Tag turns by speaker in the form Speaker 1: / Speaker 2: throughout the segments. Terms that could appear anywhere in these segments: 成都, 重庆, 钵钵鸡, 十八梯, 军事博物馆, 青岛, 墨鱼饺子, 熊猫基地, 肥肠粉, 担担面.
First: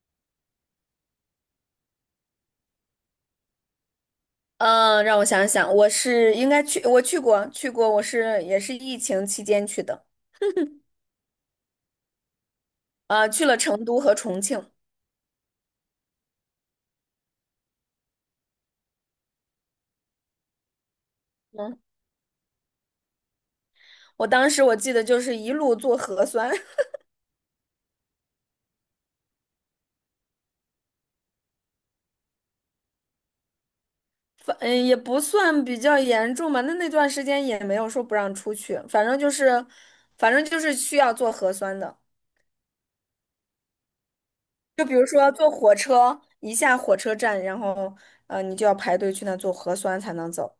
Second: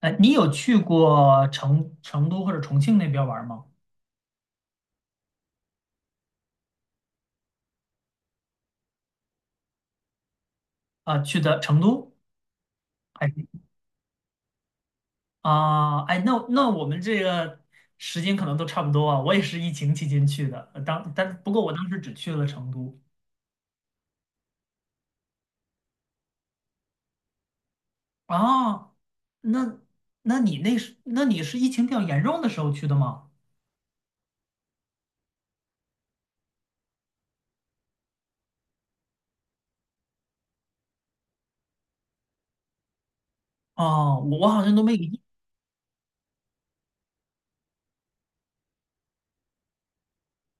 Speaker 1: 你有去过成都或者重庆那边玩吗？
Speaker 2: 嗯，让我想想，我是应该去，我去过，也是疫情期间去的，
Speaker 1: 啊、去的成都还
Speaker 2: 啊、
Speaker 1: 是
Speaker 2: 去了成都和重庆。
Speaker 1: 啊、哎，那我们这个时间可能都差不多啊。我也是疫情期间去的，呃当但不过我
Speaker 2: 嗯，
Speaker 1: 当时只去了成都
Speaker 2: 我当时我记得就是一路做核酸。
Speaker 1: 啊。那你是疫情比较严重的时候去的吗？
Speaker 2: 也不算比较严重吧，那段时间也没有说不让出去，反正就是需要做核酸的。
Speaker 1: 哦，我好像都
Speaker 2: 就
Speaker 1: 没
Speaker 2: 比
Speaker 1: 有
Speaker 2: 如
Speaker 1: 印
Speaker 2: 说坐火车，一下火车站，然后你就要排队去那做核酸才能走。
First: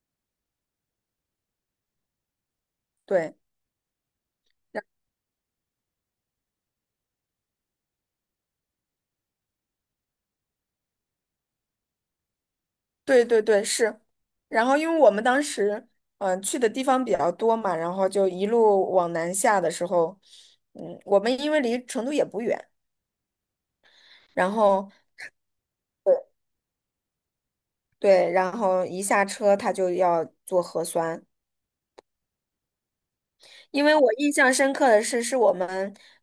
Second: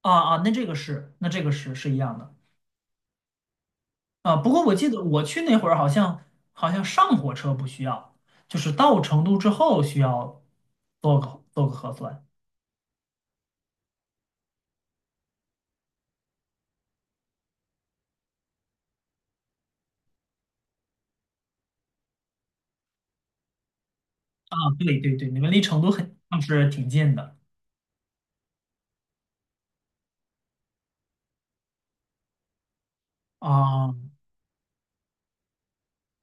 Speaker 1: 啊。啊，那这个是那这个是是一样的。
Speaker 2: 对。
Speaker 1: 啊，不过我记得我去那会儿好像好像上火车不需要，就是到成都之后需要做个核酸
Speaker 2: 对对对，是。然后因为我们当时去的地方比较多嘛，然后就一路往南下的时候，嗯，我们因为离成都也不远，然
Speaker 1: 啊。
Speaker 2: 后
Speaker 1: 对对对，你们离成都很
Speaker 2: 对
Speaker 1: 像是挺近的
Speaker 2: 对，然后一下车他就要做核酸，因
Speaker 1: 啊。
Speaker 2: 为我印象深刻的是，我们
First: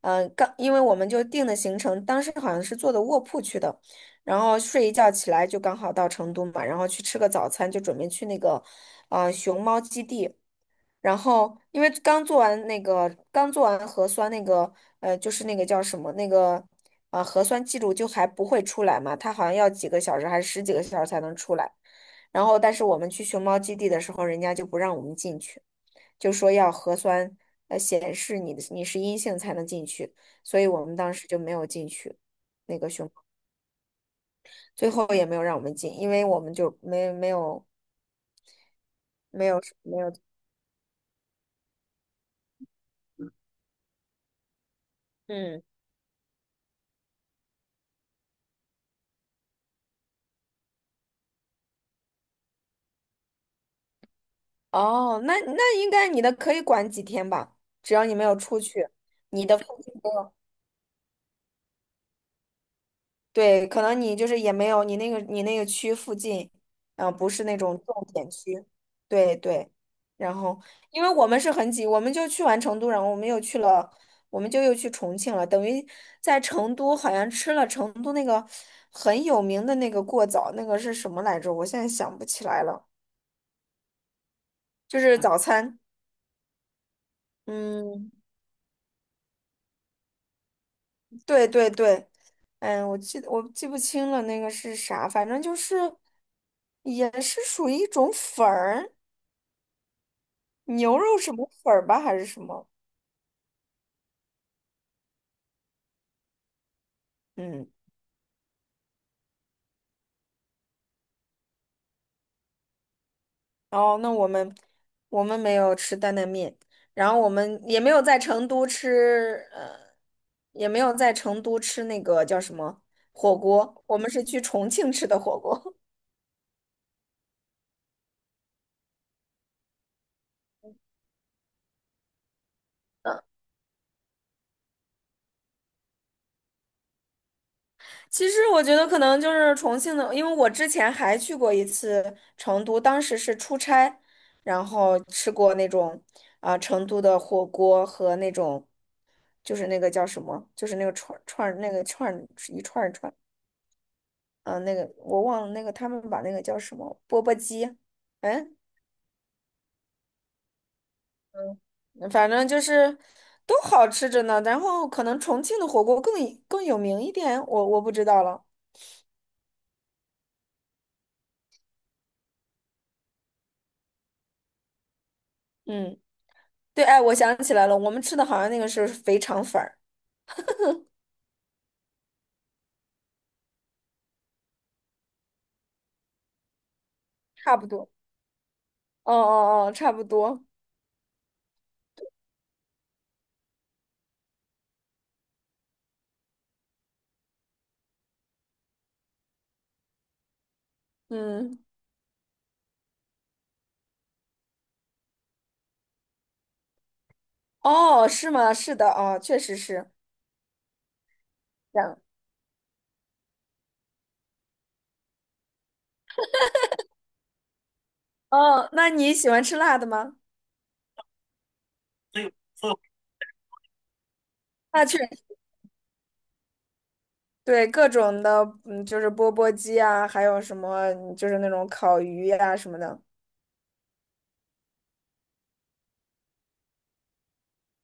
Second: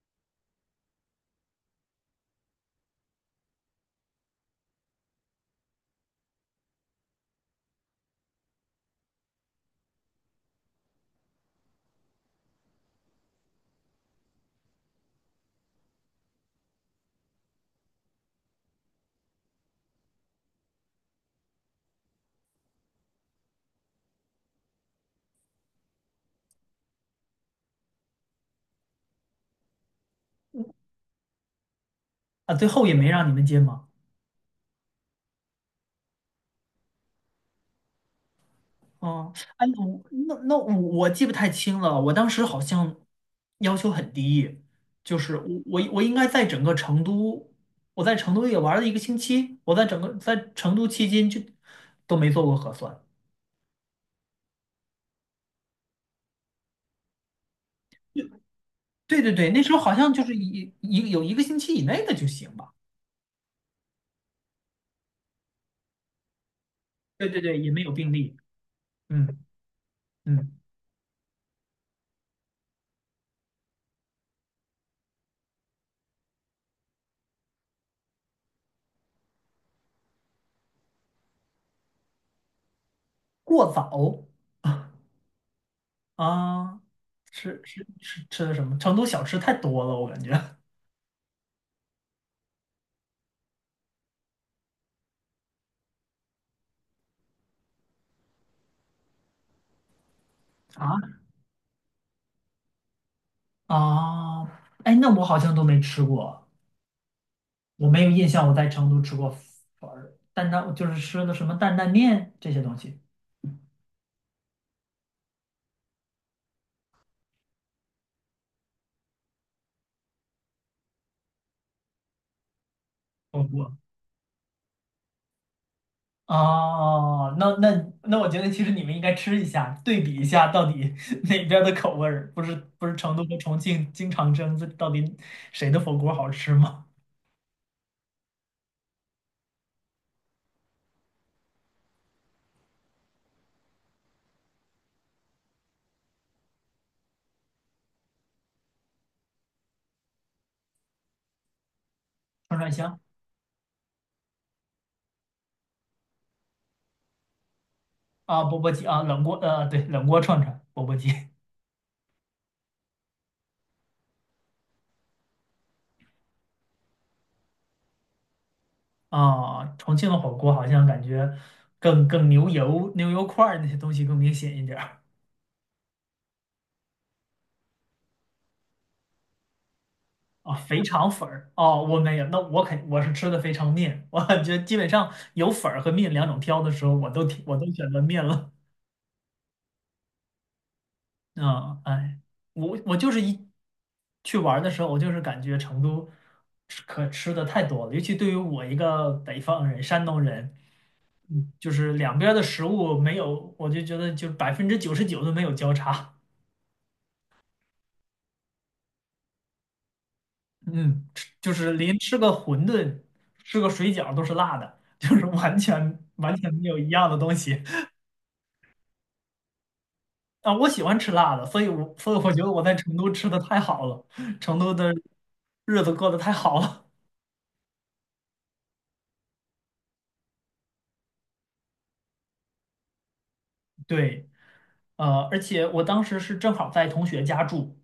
Speaker 2: 嗯、呃刚，因为我们就定的行程，当时好像是坐的卧铺去的，然后睡一觉起来就刚好到成都嘛，然后去吃个早餐，就准备去那个熊猫基地。然后因为刚做完核酸那个就是那个叫什么那个核酸记录就还不会出来嘛，它好像要几个小时还是十几个小时才能出来。然后但是我们去熊猫基地的时候，人家就不让我们进去，就说要核酸显示你的你是阴性才能进去，所以我们当时就没有进去
Speaker 1: 啊，最
Speaker 2: 那
Speaker 1: 后
Speaker 2: 个
Speaker 1: 也没
Speaker 2: 熊，
Speaker 1: 让你们进吗？
Speaker 2: 最后也没有让我们进，因为我们就没有，
Speaker 1: 嗯，
Speaker 2: 没有
Speaker 1: 哎，
Speaker 2: 没
Speaker 1: 我
Speaker 2: 有。
Speaker 1: 那那我我记不太清了，我当时好像要求很低，就是我
Speaker 2: 嗯。
Speaker 1: 我我应该在整个成都，我在成都也玩了一个星期，我在整个在成都期间就都没做过核酸。
Speaker 2: 哦，那应该你的可以管几天吧，只要你没有出去，
Speaker 1: 对对
Speaker 2: 你
Speaker 1: 对，
Speaker 2: 的
Speaker 1: 那时候
Speaker 2: 附
Speaker 1: 好
Speaker 2: 近没
Speaker 1: 像就
Speaker 2: 有，
Speaker 1: 是有一个星期以内的就行吧。
Speaker 2: 对，可能你就是也没有你那个区附近，
Speaker 1: 对
Speaker 2: 不
Speaker 1: 对
Speaker 2: 是那
Speaker 1: 对，也没
Speaker 2: 种
Speaker 1: 有
Speaker 2: 重
Speaker 1: 病
Speaker 2: 点
Speaker 1: 例。
Speaker 2: 区，对
Speaker 1: 嗯。
Speaker 2: 对。然
Speaker 1: 嗯，
Speaker 2: 后，因为我们是很挤，我们就去完成都，我们就又去重庆了，等于在成都好像吃了成都那个很有名的那个过早，那个是什么来着？我现在想不起来了，
Speaker 1: 过早
Speaker 2: 就是早餐，
Speaker 1: 啊，吃吃
Speaker 2: 嗯，
Speaker 1: 吃吃的什么？成都小吃太多了，我感觉
Speaker 2: 对对对。嗯，我记不清了，那个是啥，反正就是也是属于一种粉儿，牛
Speaker 1: 啊。
Speaker 2: 肉什么粉儿吧，还是什么？
Speaker 1: 啊，哎，那我好像都没吃过，
Speaker 2: 嗯，
Speaker 1: 我没有印象我在成都吃过粉儿担担就是吃的什么担担面这些东西。
Speaker 2: 哦，那我们没有吃担担面，然后我们也没有在成都吃，也没有在成都吃那个叫什么火
Speaker 1: 我我
Speaker 2: 锅，我们是去重庆吃的火锅。
Speaker 1: 哦，那，我觉得其实你们应该吃一下，对比一下到底 哪边儿的口味儿，不是不是成都和重庆经常争，这到底谁的火锅好吃吗？
Speaker 2: 其实我觉得可能就是重庆的，因为我之前还去过一次成都，当时是出差，然后吃过那种啊、成都的火锅和那种就是那个叫什么，就是那个串串那个串
Speaker 1: 串串
Speaker 2: 一
Speaker 1: 香
Speaker 2: 串儿，嗯、那个我忘了那个他们把那个叫什么钵钵鸡，
Speaker 1: 啊，
Speaker 2: 哎，
Speaker 1: 钵钵鸡啊，冷锅对，冷锅串串，钵钵鸡
Speaker 2: 反正就是都好吃着呢。然后可能重庆的火锅更有名一点，我不知道了。
Speaker 1: 啊，重庆的火锅好像感觉更牛油块儿那些东西更明显一点儿
Speaker 2: 嗯，对，哎，我想起来了，我们吃的好像那个是肥肠粉儿。
Speaker 1: 啊，肥肠粉儿哦，我没有，那我是吃的肥肠面，我感觉基本上有粉儿和面两种挑的时候，
Speaker 2: 差
Speaker 1: 我都
Speaker 2: 不
Speaker 1: 选
Speaker 2: 多。
Speaker 1: 择面了。
Speaker 2: 哦哦哦，差不多。
Speaker 1: 嗯，哎，我就是一去玩儿的时候，我就是感觉成都吃可吃的太多了，尤其对于我一个北方人、山东人，嗯，
Speaker 2: 嗯，
Speaker 1: 就是两边儿的食物没有，我就觉得就99%都没有交叉。
Speaker 2: 哦，是吗？是的，哦，确实是
Speaker 1: 嗯，吃就是
Speaker 2: 这
Speaker 1: 连
Speaker 2: 样。
Speaker 1: 吃个馄饨、吃个水饺都是辣的，就是完全完全没有一样的东西。
Speaker 2: 哦，那你喜欢吃辣的吗？
Speaker 1: 啊，我喜欢吃辣的，所以我觉得我在成都吃的太好了，成都
Speaker 2: 那
Speaker 1: 的
Speaker 2: 确
Speaker 1: 日子过得太好了。
Speaker 2: 对各种的，嗯，就是钵钵鸡啊，还有什么，嗯就是那种烤鱼呀、什么的。
Speaker 1: 对。呃，而且我当时是正好在同学家住，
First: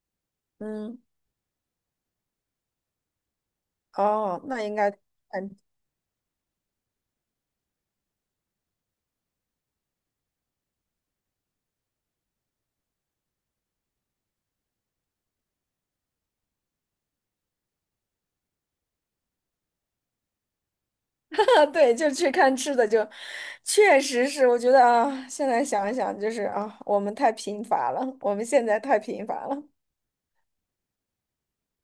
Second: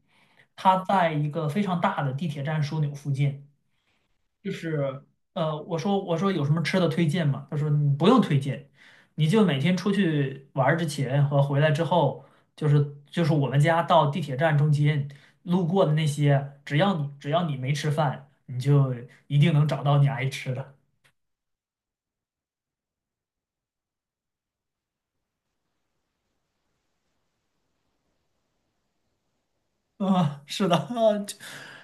Speaker 1: 他
Speaker 2: 嗯，
Speaker 1: 在一个非常大的地铁站枢纽附近。
Speaker 2: 哦，
Speaker 1: 就
Speaker 2: 那应该
Speaker 1: 是
Speaker 2: 嗯，
Speaker 1: 呃，我说有什么吃的推荐吗？他说你不用推荐，你就每天出去玩儿之前和回来之后，就是我们家到地铁站中间路过的那些，只要你没吃饭，你就一定能找到你爱吃的。
Speaker 2: 对，就去看吃的就，确实是，我觉得啊，现在想一想，就是啊，我们太贫乏了，我们现在太贫乏了。
Speaker 1: 啊，是的，啊，就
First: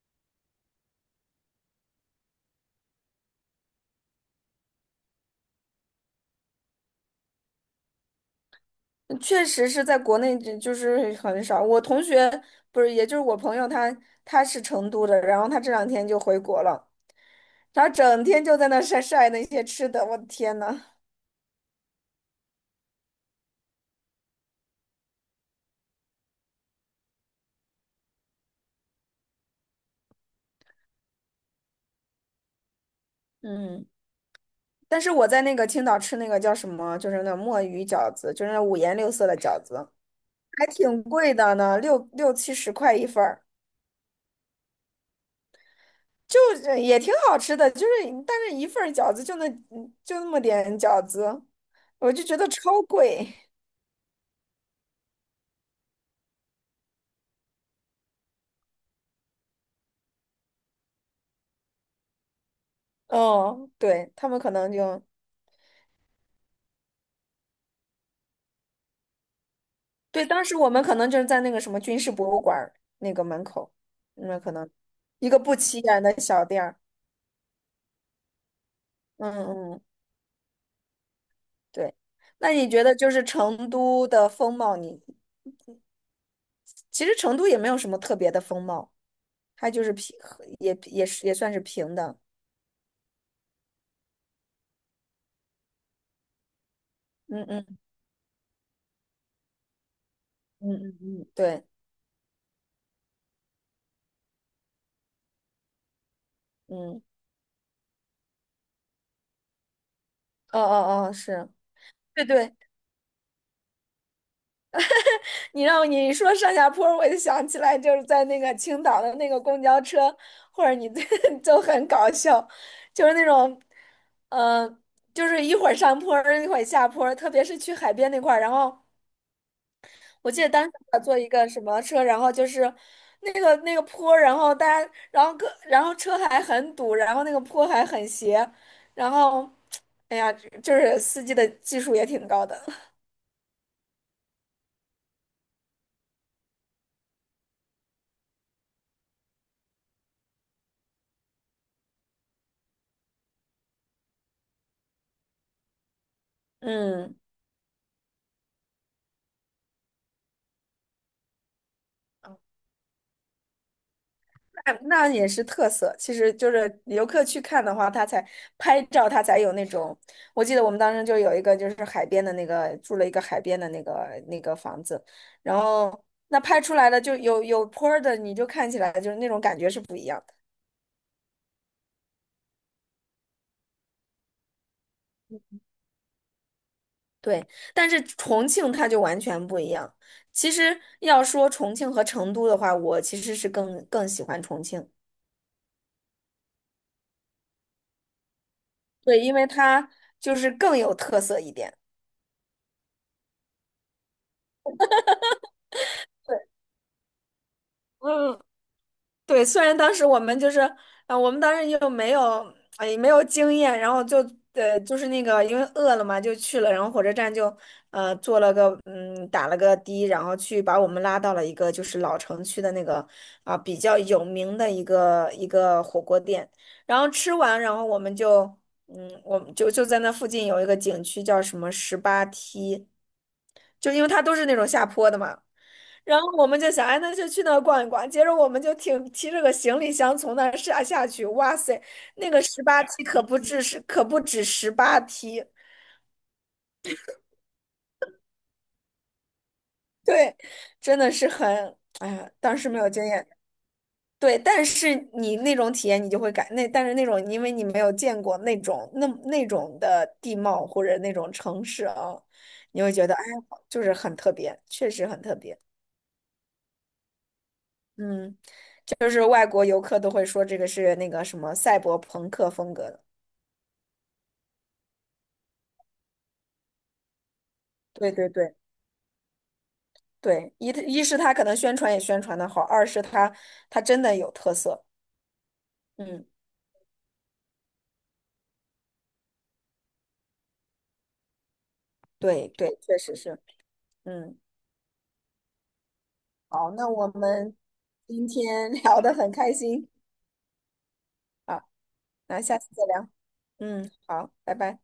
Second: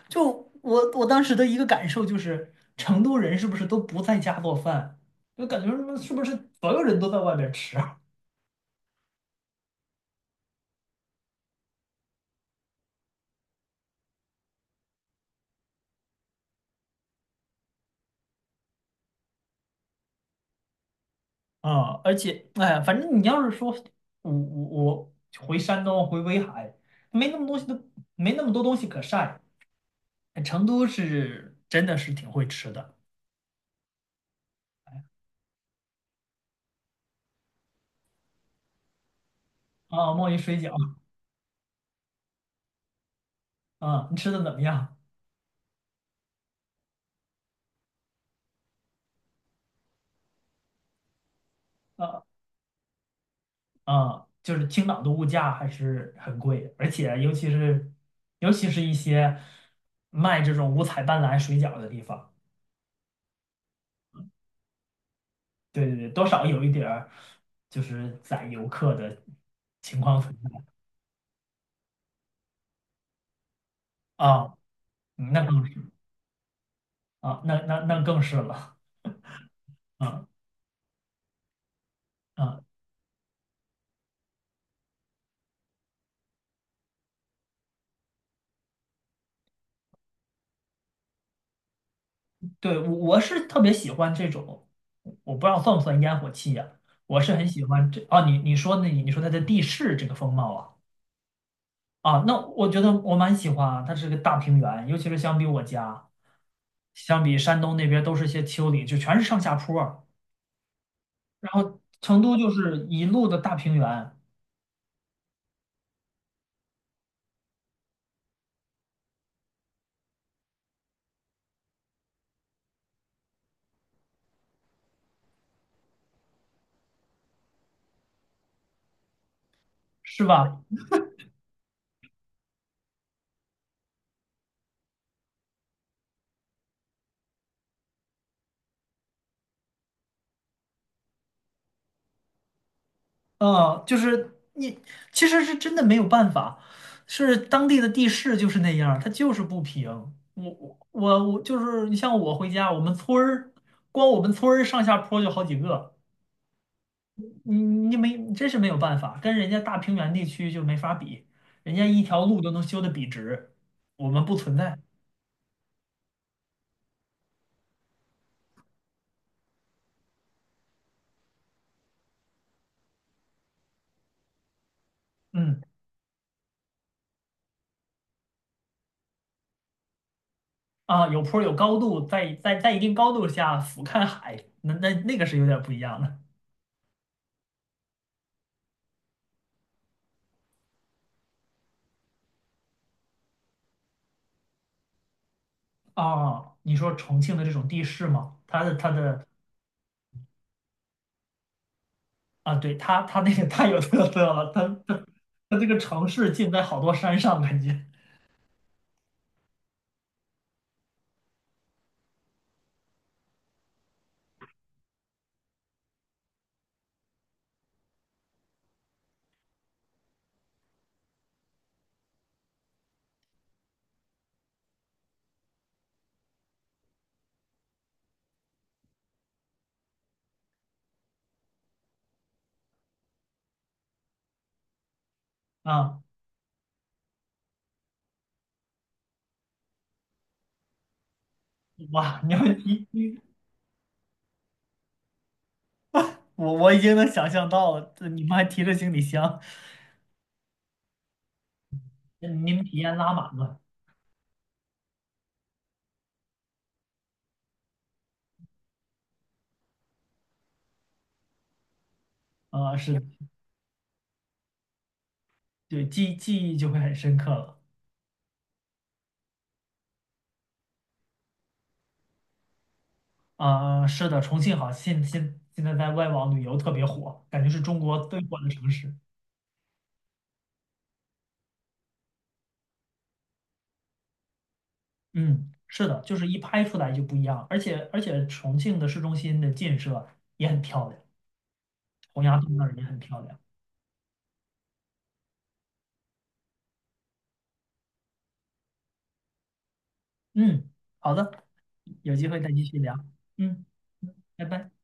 Speaker 1: 我当时的一个感受就是，成都人是不是都不在家做饭？就感觉什么是不是所有人都在外边吃啊？
Speaker 2: 确实是在国内就就是很少。我同学不是，也就是我朋友他，他是成都的，然后他这两天就回国了，他整天就在那晒晒那些吃的，我的天呐，
Speaker 1: 啊，而且，哎呀，反正你要是说我回山东回威海，没那么东西都没那么多东西可晒。哎成都是真的是挺会吃的
Speaker 2: 嗯，但是我在那个青岛吃那个叫什么，就是那墨鱼饺子，就是那五颜六色的饺子，
Speaker 1: 啊，墨鱼水
Speaker 2: 还
Speaker 1: 饺
Speaker 2: 挺贵的呢，六七十块一份儿，
Speaker 1: 啊，你吃的怎么样？
Speaker 2: 就是也挺好吃的，就是但是一份儿饺子就那么点饺子，我
Speaker 1: 啊？
Speaker 2: 就觉得超贵。
Speaker 1: 嗯，就是青岛的物价还是很贵，而且尤其是一些卖这种五彩斑斓水饺的地方，
Speaker 2: 哦，对，他们可能就
Speaker 1: 对对对，多少有一点儿就是宰游客的情况
Speaker 2: 对，
Speaker 1: 存
Speaker 2: 当
Speaker 1: 在
Speaker 2: 时我们可能就是在那个什么军事博物馆儿那个门口，那
Speaker 1: 啊，
Speaker 2: 可能一
Speaker 1: 嗯
Speaker 2: 个
Speaker 1: 那
Speaker 2: 不
Speaker 1: 更是
Speaker 2: 起眼的小店儿。
Speaker 1: 啊，那那那更是了，
Speaker 2: 嗯嗯，
Speaker 1: 嗯。
Speaker 2: 对。那
Speaker 1: 嗯，
Speaker 2: 你觉得就是成都的风貌你，其实成都也没有什么特别的风貌，它就是平，也算是平的。
Speaker 1: 对，我是特别喜欢这种，我不知道算不算烟火气呀、我是
Speaker 2: 嗯
Speaker 1: 很喜
Speaker 2: 嗯
Speaker 1: 欢这啊，你说它的地势这个风貌啊。
Speaker 2: 嗯嗯嗯，对，
Speaker 1: 啊，那我觉得我蛮喜欢啊，它是个大平原，尤其是相比我家，
Speaker 2: 嗯，
Speaker 1: 相比山东那边都是些丘陵，就全是上下坡儿，
Speaker 2: 哦哦哦，是，
Speaker 1: 然后成
Speaker 2: 对
Speaker 1: 都就
Speaker 2: 对。
Speaker 1: 是一路的大平原，
Speaker 2: 你让你说上下坡，我就想起来就是在那个青岛的那个公交车，或者你 就很搞笑，就是那种，嗯，就是一会儿上坡儿一会儿下坡儿特别是去海边那块儿。然后
Speaker 1: 是
Speaker 2: 我记得
Speaker 1: 吧？
Speaker 2: 当时我坐一个什么车，然后就是那个坡儿然后大家，然后各，然后车还很堵，然后那个坡还很斜，然后，哎呀，就是司机的技术也挺高的，
Speaker 1: 嗯，就是其实是真的没有办法，是当地的地势就是那样儿它就是不平。我就是你像我回家，我们村儿光我们村儿上下坡就好几个。
Speaker 2: 嗯。
Speaker 1: 你没，真是没有办法，跟人家大平原地区就没法比，人家一条路都能修得笔直，我们不存
Speaker 2: 哎
Speaker 1: 在。
Speaker 2: 那那也是特色，其实就是游客去看的话，他才拍照，他才有那种。我记得我们当时就有一个，就是海边的那个，住了一个海边的那个那个房子，然
Speaker 1: 嗯。
Speaker 2: 后那拍出来的就有坡儿的，你就看起来就是那种感觉是不一样的。
Speaker 1: 啊，有坡儿有高度，在一定高度下俯瞰海，那个是有点不一样的。
Speaker 2: 对，但是重庆它就完全不一样。其实要说重庆和成都的话，我其实是更喜欢重庆，
Speaker 1: 啊。你说重庆的这种地势吗？它的它
Speaker 2: 对，
Speaker 1: 的
Speaker 2: 因为它就是更有特色一点。
Speaker 1: 啊，对，它那个太有特色了，它这个城市建在好多山上，感觉
Speaker 2: 嗯。对，虽然当时我们就是，我们当时又没有，哎，没有经验，然后就，就是那个，因为饿了嘛，就去了，然后火车站就，坐了个，嗯，打了个的，然后去把我们拉到了一个就是老城区的那个，啊、比较有名的一个火锅店，然后吃完，然后我们就，嗯，我们就在那附近有一个景区叫什么十八梯，就因为它都是那种下坡的嘛。
Speaker 1: 啊，
Speaker 2: 然后我们就想，哎，那就去那儿逛一逛。接着我们就挺提着个行李箱从那儿下去，哇塞，
Speaker 1: 哇，
Speaker 2: 那
Speaker 1: 你
Speaker 2: 个
Speaker 1: 要
Speaker 2: 十八
Speaker 1: 你
Speaker 2: 梯
Speaker 1: 你
Speaker 2: 可不止十八梯，
Speaker 1: 我已经能想象到了，这你们还提着行李箱，
Speaker 2: 对，真的是很，哎
Speaker 1: 你
Speaker 2: 呀，当
Speaker 1: 们
Speaker 2: 时
Speaker 1: 体
Speaker 2: 没有
Speaker 1: 验
Speaker 2: 经
Speaker 1: 拉
Speaker 2: 验，
Speaker 1: 满了。
Speaker 2: 对，但是你那种体验你就会感那，但是那种因为你没有见过那种那种的地貌或者那种城市啊，
Speaker 1: 呃，
Speaker 2: 你会
Speaker 1: 是，
Speaker 2: 觉得哎呀，就是很特别，确实很特别，
Speaker 1: 对，记忆就会很深刻了。
Speaker 2: 嗯，就是外国游客都会说这个是那个什么赛博朋克风格的。
Speaker 1: 啊、是的，重庆好，现在在外网旅游特别火，感觉是中国
Speaker 2: 对
Speaker 1: 最
Speaker 2: 对
Speaker 1: 火的
Speaker 2: 对
Speaker 1: 城市。
Speaker 2: 对，一是他可能宣传也宣传的好，二是他真的有特色。
Speaker 1: 嗯，是的，就
Speaker 2: 嗯，
Speaker 1: 是一拍出来就不一样，而且重庆的市中心的建设也很漂亮，洪崖
Speaker 2: 对
Speaker 1: 洞那儿
Speaker 2: 对，
Speaker 1: 也
Speaker 2: 确
Speaker 1: 很
Speaker 2: 实
Speaker 1: 漂亮。
Speaker 2: 是。嗯，好，那我们今天 聊的很开心
Speaker 1: 嗯，好的，
Speaker 2: 啊，
Speaker 1: 有机会
Speaker 2: 那
Speaker 1: 再
Speaker 2: 下
Speaker 1: 继
Speaker 2: 次
Speaker 1: 续
Speaker 2: 再
Speaker 1: 聊。
Speaker 2: 聊。
Speaker 1: 嗯，
Speaker 2: 嗯，
Speaker 1: 嗯
Speaker 2: 好，
Speaker 1: 拜
Speaker 2: 拜
Speaker 1: 拜。
Speaker 2: 拜。